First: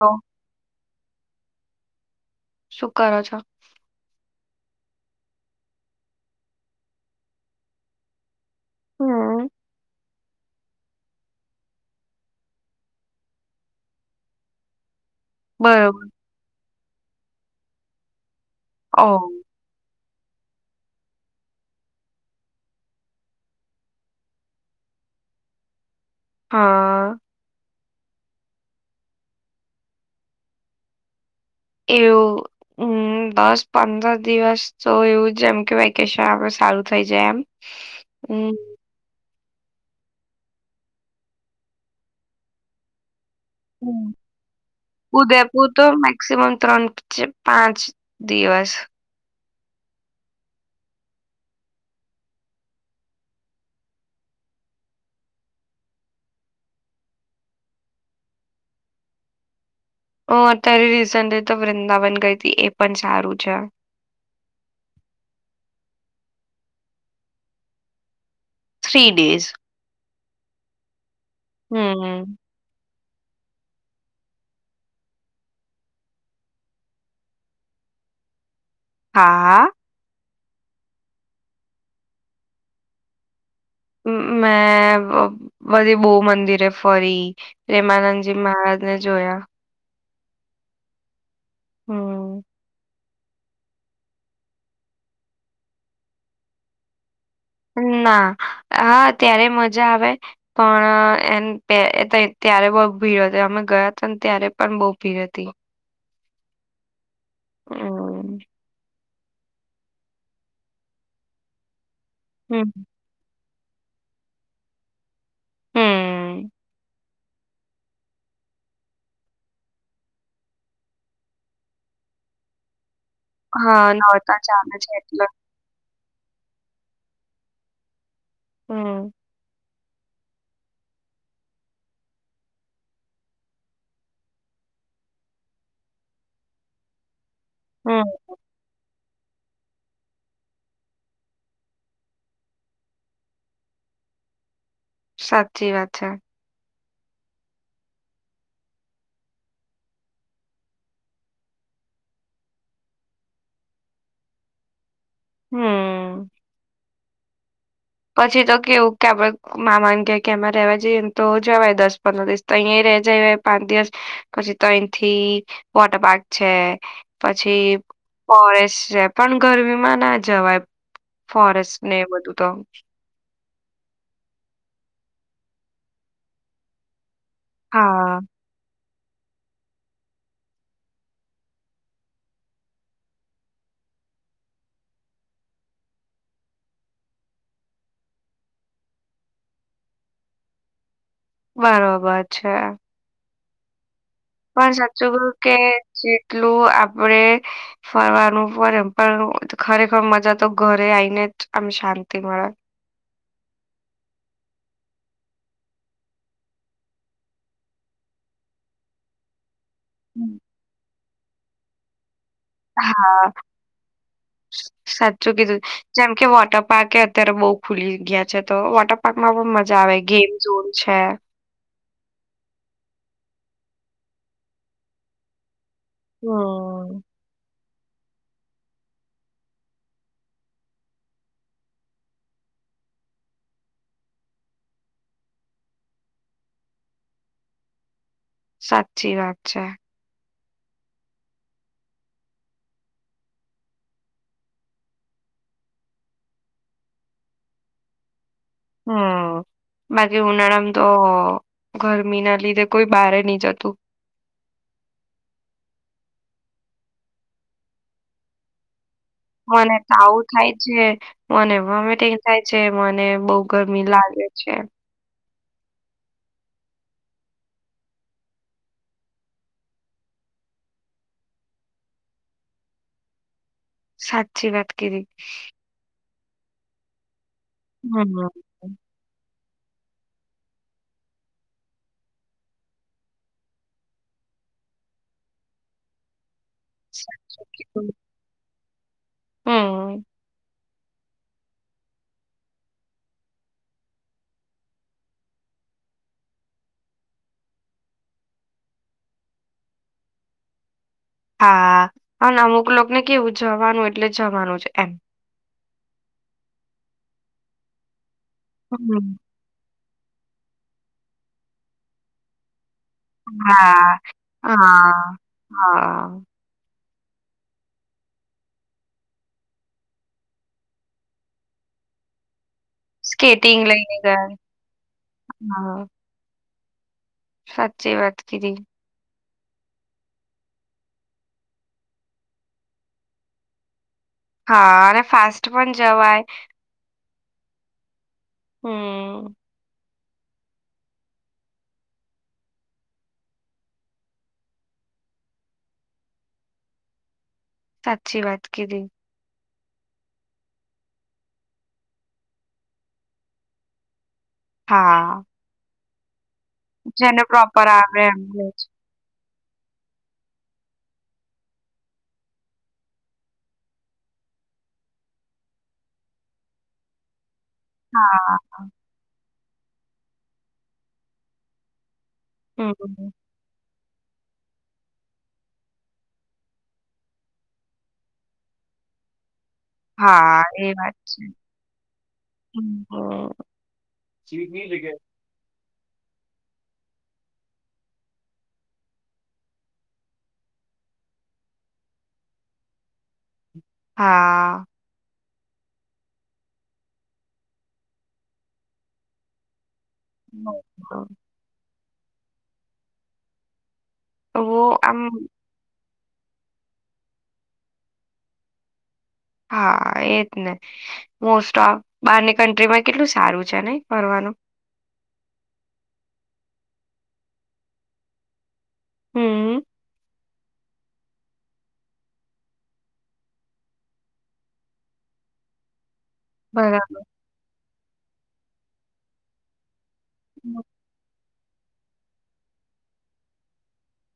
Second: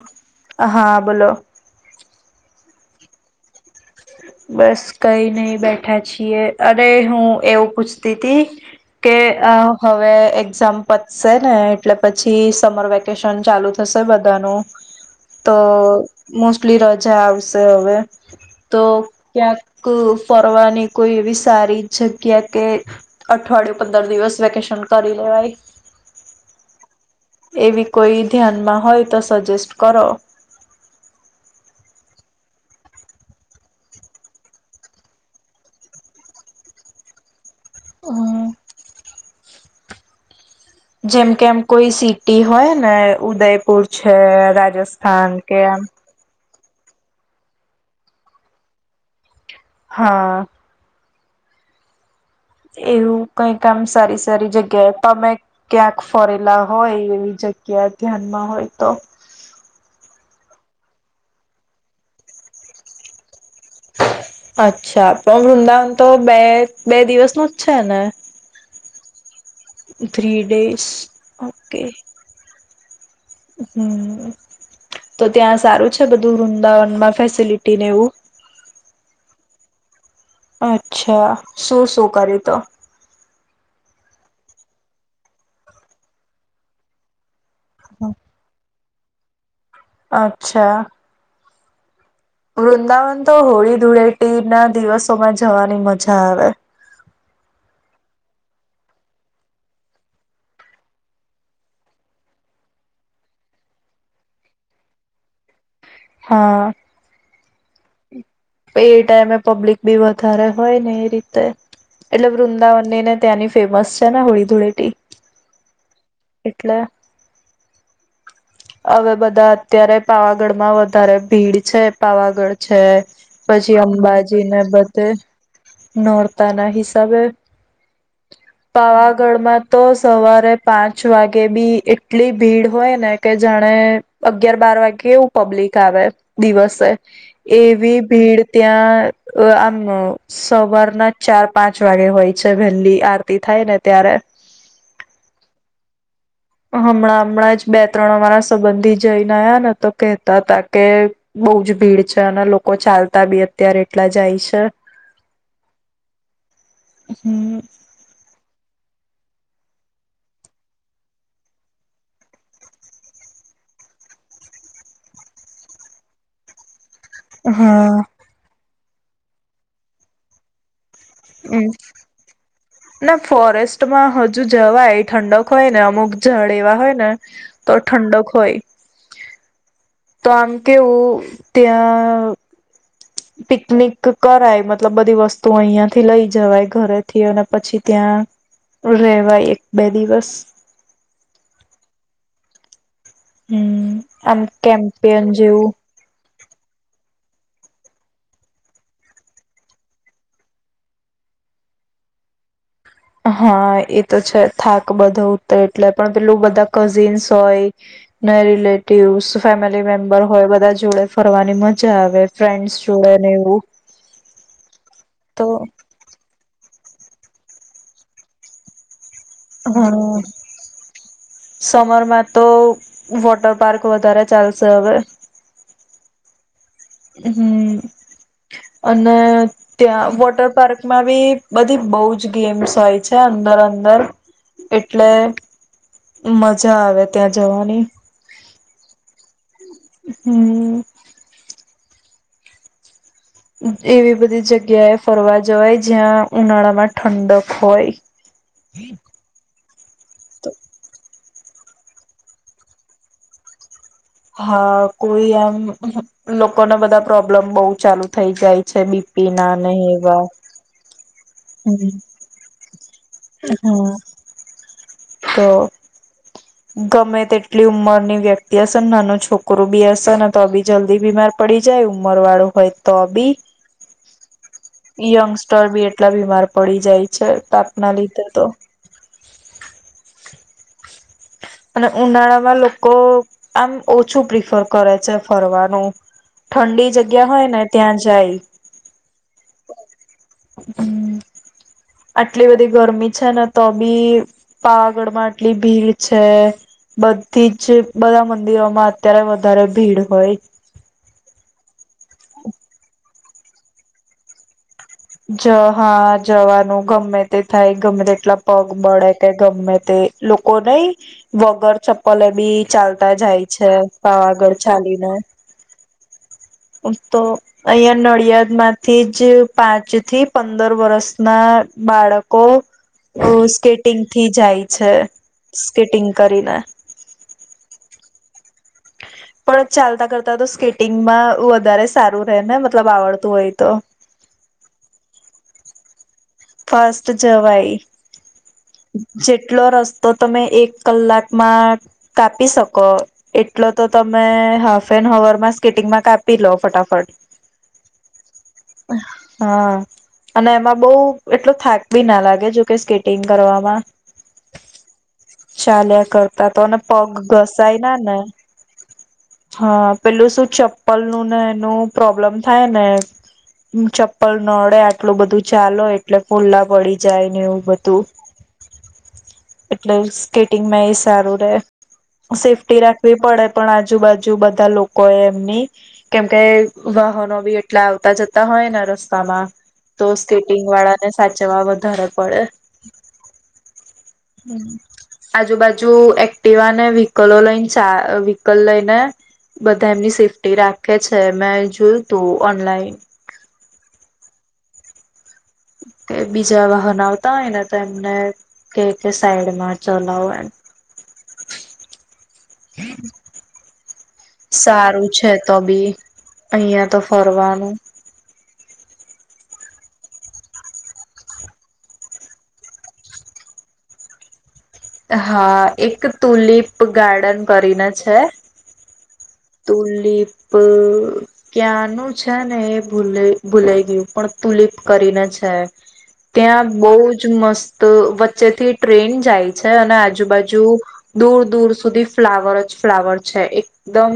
તો હા બોલો શું કરો છો બસ કઈ નઈ બેઠા છીએ અરે હું એવું પૂછતી હતી કે હમ્મ. આ હવે એક્ઝામ પચશે ને એટલે પછી સમર વેકેશન ચાલુ થશે બધાનું તો બરોબર મોસ્ટલી રજા સે હવે તો. ઓ [unintelligible] ક્યાક. [unintelligible] ફરવાની કોઈ એવી સારી જગ્યા કે અઠવાડિયું પંદર દિવસ વેકેશન કરી લેવાય. હા. [unintelligible] એવી કોઈ ધ્યાનમાં હોય તો સજેસ્ટ કરો. એ હમ દસ પંદર દિવસ તો એવું જ એમ કે વેકેશન આપણું સારું થઇ જાય એમ. હમ. [unintelligible] જેમ કેમ કોઈ સીટી હોય ને ઉદયપુર હમ્મ. છે રાજસ્થાન કેમ. ત્રણચ પાંચ દિવસ. હા. એવું કઈક આામ સારી સારી જગ્યાએ તમે ક્યાંક ફરેલા હોય એવી જગ્યા ધ્યાનમાં હોય તો. ઓ અત્યારે રીઝન તો વૃંદાવન ગઈ હતી એ પણ સારું છે. અચ્છા પણ વૃંદાવન તો બે બે દિવસ ન જ છે ને. Three days. Three days. હું હમ તો ત્યાં સારું છે બધું વૃંદાવનમાં ફેસિલિટીને એવું. હા હા. અચ્છા શું શું કરે તો. મેં બધી બહ મંદિર ફરી. પ્રેમાનંદજી મહજ. ને જોયા. અચ્છા. હમ્મ. વૃંદાવન. તો હોળી ધૂળેટી ના દિવસોમાં જવાની મજા આવે. ના હા ત્યારે મજા આવે પણ એ ત્યારે બહ ભીડ હતી અમે ગયા હતા ને ત્યારે પણ બહુ ભીડ હતી. હા. હમ એ ટાઈમે પબ્લિક બી વધારે હોય ને એ રીતે. એટલબ હમ વૃંદાવનનેને ત્યાંની. ફેમસ છે ને હોળી ધુળેટીી. હમ એટલે. હવે બધા અત્યારે પાવાગઢ માં વધારે ભીડ છે પાવાગઢ છે. પછી હા નોરતા અંબાજીને ચાલે છે બધે એટલે નોર્. તના હિસાબે. હમ પાવાગઢમાં. તો સવારે પાંચ વાગે બી એટલી ભીડ હોય ને. કે જાણે અગિયાર બાર વાગે એવું પબ્લિક આવે દિવસે. એવી હમ ભીડ ત્યાં. આમ સવારના ચાર પાંચ વાગે હોય છે વહેલી આરતી થાય ને ત્યારે. સાચી વાત છે. હમણાં હમણાં જ બે ત્રણ વારા સંબંધી જઈને્યા ને તો કેહતા હતા કે બહુ જ ભીડ છે અને લોકો ચાલતા બી અત્યારે એટલા જાય છે. હહું હમ. પછી તો કેવું કે આપડ મા ન કે કે એમાં રેવા જઈએને તો જવાય દસ પંદર દિવસ તો અહીં રે જાય પાંચ દિવસ પછી તોહીથી વોટર પાર્ક છે. પછી હા ફોરેસ્ટ. છે પણ ગરમી માં ના જવાય. ફોરેસ્ટ ને બધું તો. ના ફોરેસ્ટમાં હજુ જવાય ઠંડક હોય ને અમુક જળ એવા હોય ને તો હા ઠંડક હોય તો આમ કેવું ત્યાં પિકનિક કરાય મતલબ બધી વસ્તુ અહિયાયાંથી લઈ જવાય ઘરેથી અને પછી ત્યાં રહેવાય એક બે દિવસ બરોબર છે હમ આમ પણ સાચું કું કેમ્પિયન કે જેવું જેટલું આપે ફરવાનું પડેમ પણ ખરેખર મજા તો ઘરે આવીને જ અ શાંતિ મળે હા એ તો છે થાક બધું ઉતર એટલે પણ પેલું બધા કઝિન્સ હોય ને રિલેટિવસ ફેમિલી મેમ્બર હમ. હોય બધા જોડે ફરવાની મજા આવે ફ્રેન્ડ્સ જોડે ને હા એવું સાચું તો કીધું જેમ કે વોટર પાકે અત્યારે બઉુ ખુલી ગયા છે તો વટ હમ સમરમાં તો વોટર પાર્ક વગરા ચાલશેવે હ હમ અને ત્યાં વોટર પાર્કમાં બી બધી બહુ જ ગેમ્સ હોય છે અંદર અંદર એટલે મજા આવે ત્યાં જવાની સાચી વાત છે હમ એવી બધી જગ્યાએ ફરવા જવાય જ્યાં ઉનાળા માં ઠંડક હોય હમ બાકી હુળમ તો ગરમી ના લીધે કોઈ બારે નહી જતું હા કોઈ આમ લોકોને બધા પ્રોબ્લેમ બહુ ચાલુ થઈ જાય છે બી મને તો આવું થાય છે મને મ હમ થાય છે મને બહ ગરમી હા લાગે છે તો ગમે તેટલી ઉંમરની વ્યક્તિ હશે ને નાનું છોકરું બી હશે ને તો બી જલ્દી બીમાર પડી જાય ઉંમર વાળું હોય તો બી સાત યંગસ્ટર બી એ કેટલા બીમાર પડી જાય છે તપના લીધે હમ્મ. તો અને ઉનાળામાં લોકો આમ ઓછું પ્રિફર કરે છે ફરવાનું ઠંડી જગ્યા હોય સાચું ને કીધું. ત્યાં જાય હમ્મ. હ હમ આટલી બધી ગરમી છે ને તો બી પાવાગઢમાં આટલી ભીડ છે બધી જ બધા મંદિરોમાં અત્યારે વધારે ભીડ હોય હા પણ અમુક લોકોને કેવું જવાનું એટલે જવાનું છે એમ જ હા જવાનું ગમે તે થાય ગમે એટલા પગ મળળે હમ્મ. કે ગમે લોકોક નઈ વગર ચપલે બી ચાલતા જાય છે હા. પાવાગઢ ચાલીને હ તો અહં નડિયાદ માંથી જ પાંચ થી પંદર વરષ ના બાળકો લઈને સ્કેટિંગ થી ગયા. જાય છે હા. સ્કેટિંગ કરીને સાચી વાત કીઘી પણ ચાલતા કરતા તો સ્કેટિંગમાં વધારે સારું રહે ને મતલબ આવડતું હોય તો હા અને ફાસ્ટ પણ જવાય તો જવાય હમ્મ. જેટલો રસ્તો તો તમે એક કલાકમાં કાપી શકો એટલો તો તમે હાફ એન હવરમાં સ્કીટિંગમાં કાપી લો ફટાફટ સાચી વાત કીધી. હા અને એમાં બહુ એટલો થાક બી ના લાગે જોકે સ્કેટિંગ કરવામાં હા. ત તોને પગ જેને પ્રોપર ઘસાય ના આવડે ને એમને જ. હા પેલું શું ચપ્પલ નું ને એનું પ્રોબ્લમ થાય ને ચપ્પલ નડે આટલું બધું ચાલો એટલે ફૂલ્લા પડી જાય ને એવું બધું હા હા, એટલે સ્કેટિંગમાં એ સારું રહેે સેફ્ટી હમ્મ. રાખવી પડે પણ આજે આજુબાજુ બધા લોકો એ એમની કેમકે વાહનો બી એટલા આવતા જતા હોય ને રસ્તામાં તો હા સ્કેટિંગ એ વાત વાળા છે. સાચવા વધારે પડે હમ. હા આજુબાજુ એક્ટિવાને વ્હીકલો લઈને ચા વ્હીકલ લઈને બધા એમની સેફ્ટી રાખે છે, મેં જોયું તું ઓનલાઈન હા. કે બીજા વાહન આવતા હોય ને તો એમને કહે સાઈડમાં હમ, હા. હ. તો આમ સારું છે. તો બી અહં તો ફરવાનું હા, એજ ને મોસ્ટ ઓફ બારની કન્ટ્રીમાં કેટલું સારું છે, નને ફરનું હા એક તુલિપ ગાર્ડન કરીને છે. હમ તુલીપ ક્યાંનું છે ને એ ભૂ ભૂલાઈ ગયું પણ તુલીપ કરીને છે. ત્યાં બહુ બરાબર જ મસ્ત તો વચ્ચે થી ટ્રેન જાય છે અને આ આજુબાજુ દૂર દૂર સુધી ફ્લાવર જ ફ્લાવર છે. એક એકદમ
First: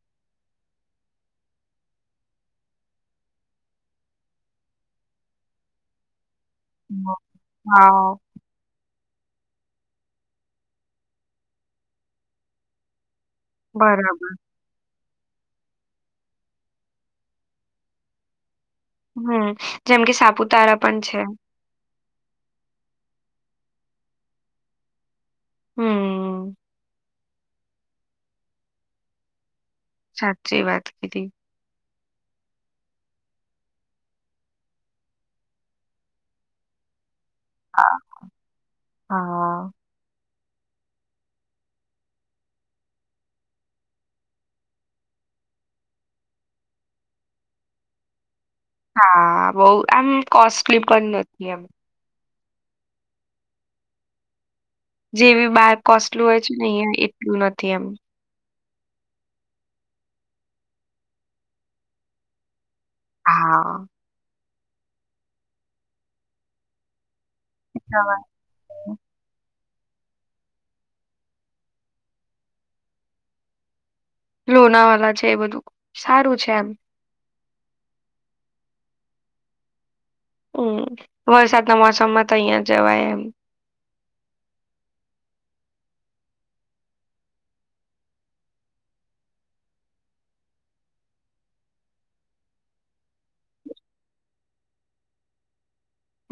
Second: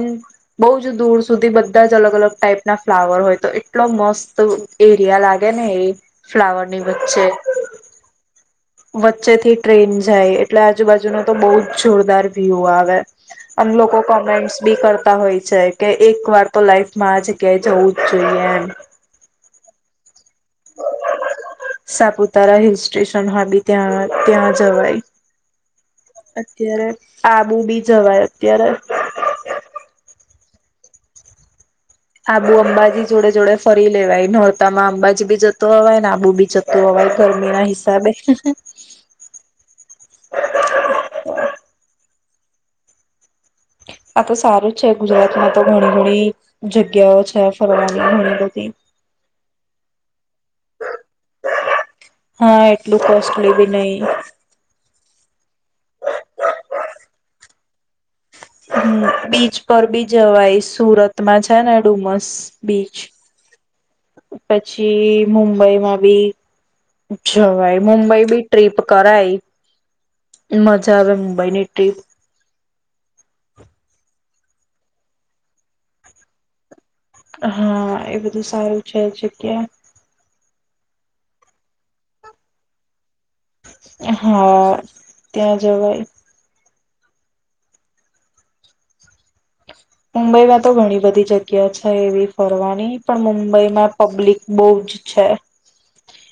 બહુ જ દૂર સુધી બધા જ અલગ અલગ ટાઈપ ના ફ્લાવર હોય, તો એટલો મસ્ત એરિયા લાગે ને એ. ફ્લાવર ની વચ્ચે. હા વચ્ચેથી ટ્રેન જાય એટલે આજુબાજુનો તો બહુ જ જોરદાર વ્યુ આવે. અને લોકો બરાબર કૉમેન્ટ્સ કરતા હોય છે, કે એક વાર તો લાઈફમાં આ જગ્યાએ જવું જ જોઈએ. હમ જેમ કે સાપુતારા પણ છે. સાપુતારા હિલ સ્ટેશન હ બી ત્યાં ત્યાં જવાય. હમ અત્યારે આબુ બી જવાય અત્યારે. સાચી વાત કીધી. આબુ અંબાજી જોડે જોડે ફરી લેવાય નોરતામાં અંબાજી બી જતું અવાય ને આબુ બી જતું અવાય. ગરમી ના હા હિસાબે હા આ તો સારું જ છે ગુજરાતમાં તો ઘણી ઘણી જગ્યાઓ છે ફરવાની ઘણી બઘી હા બો એમ કોસ્ટલી પણ નથી એમ. હા એટલું કોસ્ટલી બી નઈ જેવી બાર કોસ્ટલુ હોય છે ને અહિયાં એટલું નથી એમ. હમ્મ બીચ પર બી જવાય સુરતમાં છે ને ડુમસ. બીચ હા. પછી મુંબઈમાં બી જવાય મુંબઈ જવાય. બી ટ્રીપ કરાય. મજા આવે મુંબઈની ટ્રીપ લોનાવલા છે એ બધું સારું છે એમ. હા એ બધું સારું છે જગ્યા. હમ્મ વરસાદના મૌસમમાં તો અહિયાં જવાય એમ. હા ત્યાં જવાય. મુંબઈમાં તો ઘણી બધી જગ્યા છે એવી ફરવાની પણ મુંબઈમાં પબ્લિક બહુ જ છે.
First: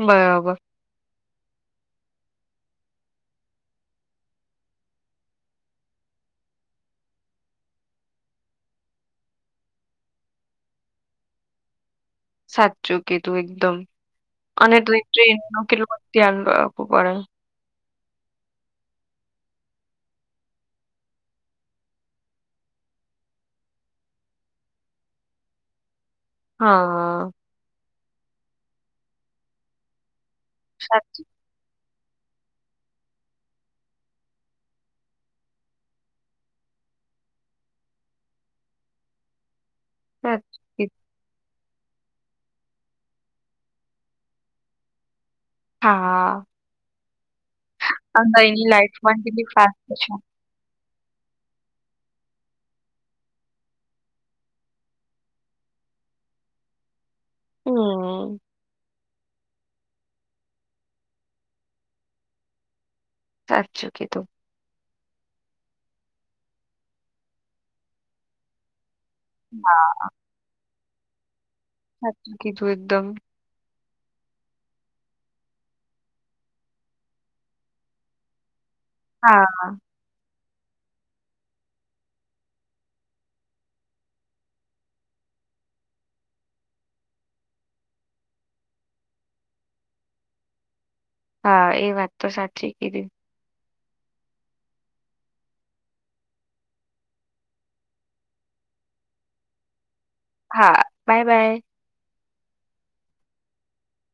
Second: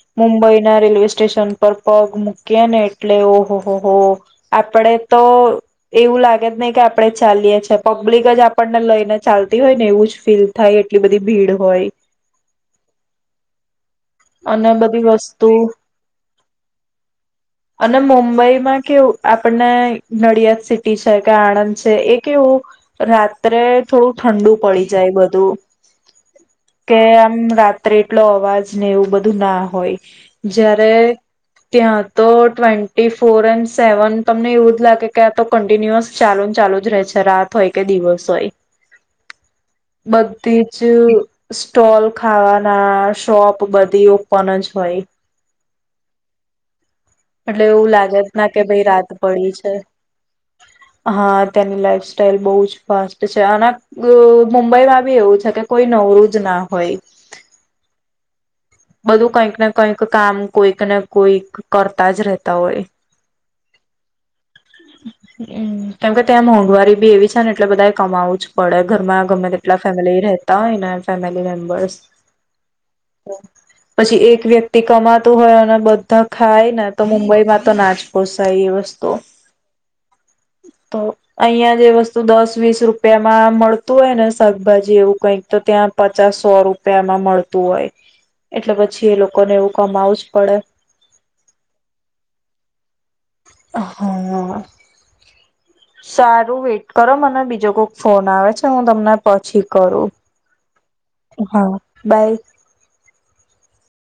બરાબર મુંબઈ ના રેલવે સ્ટેશન પર પગ મૂકીએ ને એટલે ઓહો હો હો આપડે તો એવું લાગે જ નહી કે આપડે ચાલીએ છેએ પબ્લિક જ આપ આપણને લઈ ને ચાલતી હોય ને એવું જ ફીલ થાય એટલી બધી ભીડ હોય. સાચ્ચું કીધું એકદમ. અને તું બધી એક ટ્રેન વસ્તુ નુ કેટલું બધું ધ્યાન રાખવું પડે. અને મુંબઈમાં કેવું આપણને નડિયાદ સિટી છે કે આણંદ છે એ કેવું રાત્રે થોડું ઠંડુ પડી જાય બધું કે હા આમ રાત ત્રટલો અવાજ. ને એવું બધું ના હોય. જ્યારે સાચ ત્યાં તો ટ્વેન્ટી ફોર એન્ડ સેવન તમને એવું જ લાગે કે આ તો કન્ટિન્યુઅસ ચાલુ ચાલુ જ રહે છે રાત હોય કે દિવસ હોય બધી જ અ સ્ટોલ ખાવાના શોપ બધી ઓપણન જ હોય હા એટલે એવું લાગે જ ના કે અંદરની ભઈ લાઈફ રાત પણ કેટલી પડી છે ફાસ્ટ હા તેની લાઈફ સ્ટાઈલ બહુ જ ફાસ્ટ છે અને મુંબઈમાં બી એવું છે કે કોઈ નવરું જ ના હોય. હમ્મ બધું કંઈક ને કંઈક કામ કોઈક ને કોઈક કરતા જ રહેતા હોય. સાચું કીધું. હમ્મ, કેમકે ત્યાં મોંઘવારી બી એવી છે ને એટલે બધાએ કમાવું જ પડે. ઘરમાં ગમે તેટલા ફેમિલી રહેતા હોય ને ફેમેલી [inaudible] હાચુ કીધું એકદમ. પછી એક વ્યક્તિ કમાતું હોય અને બધા ખાય ને તો મુંબઈમાં તો ના જ પોસાય એ વસ્ હા. તો અહિયાં જે વસ્તુ દસ વીસ રૂપિયામાં મળતું હોય ને શાકભાજી એવું કઈક તો ત્યાં પચાસ સો રૂપિયામાં મળતું હોય. એટલે પછી એ લોકોને એવું કમાવું જ પડે. હા, એ વાત તો સાચી કીધી. અ હા. સારું વેટ કરો. મને બીજો કોક ફોન આવે છે હું તમને પછી કરું. હા, બાય, બાય. હા બાય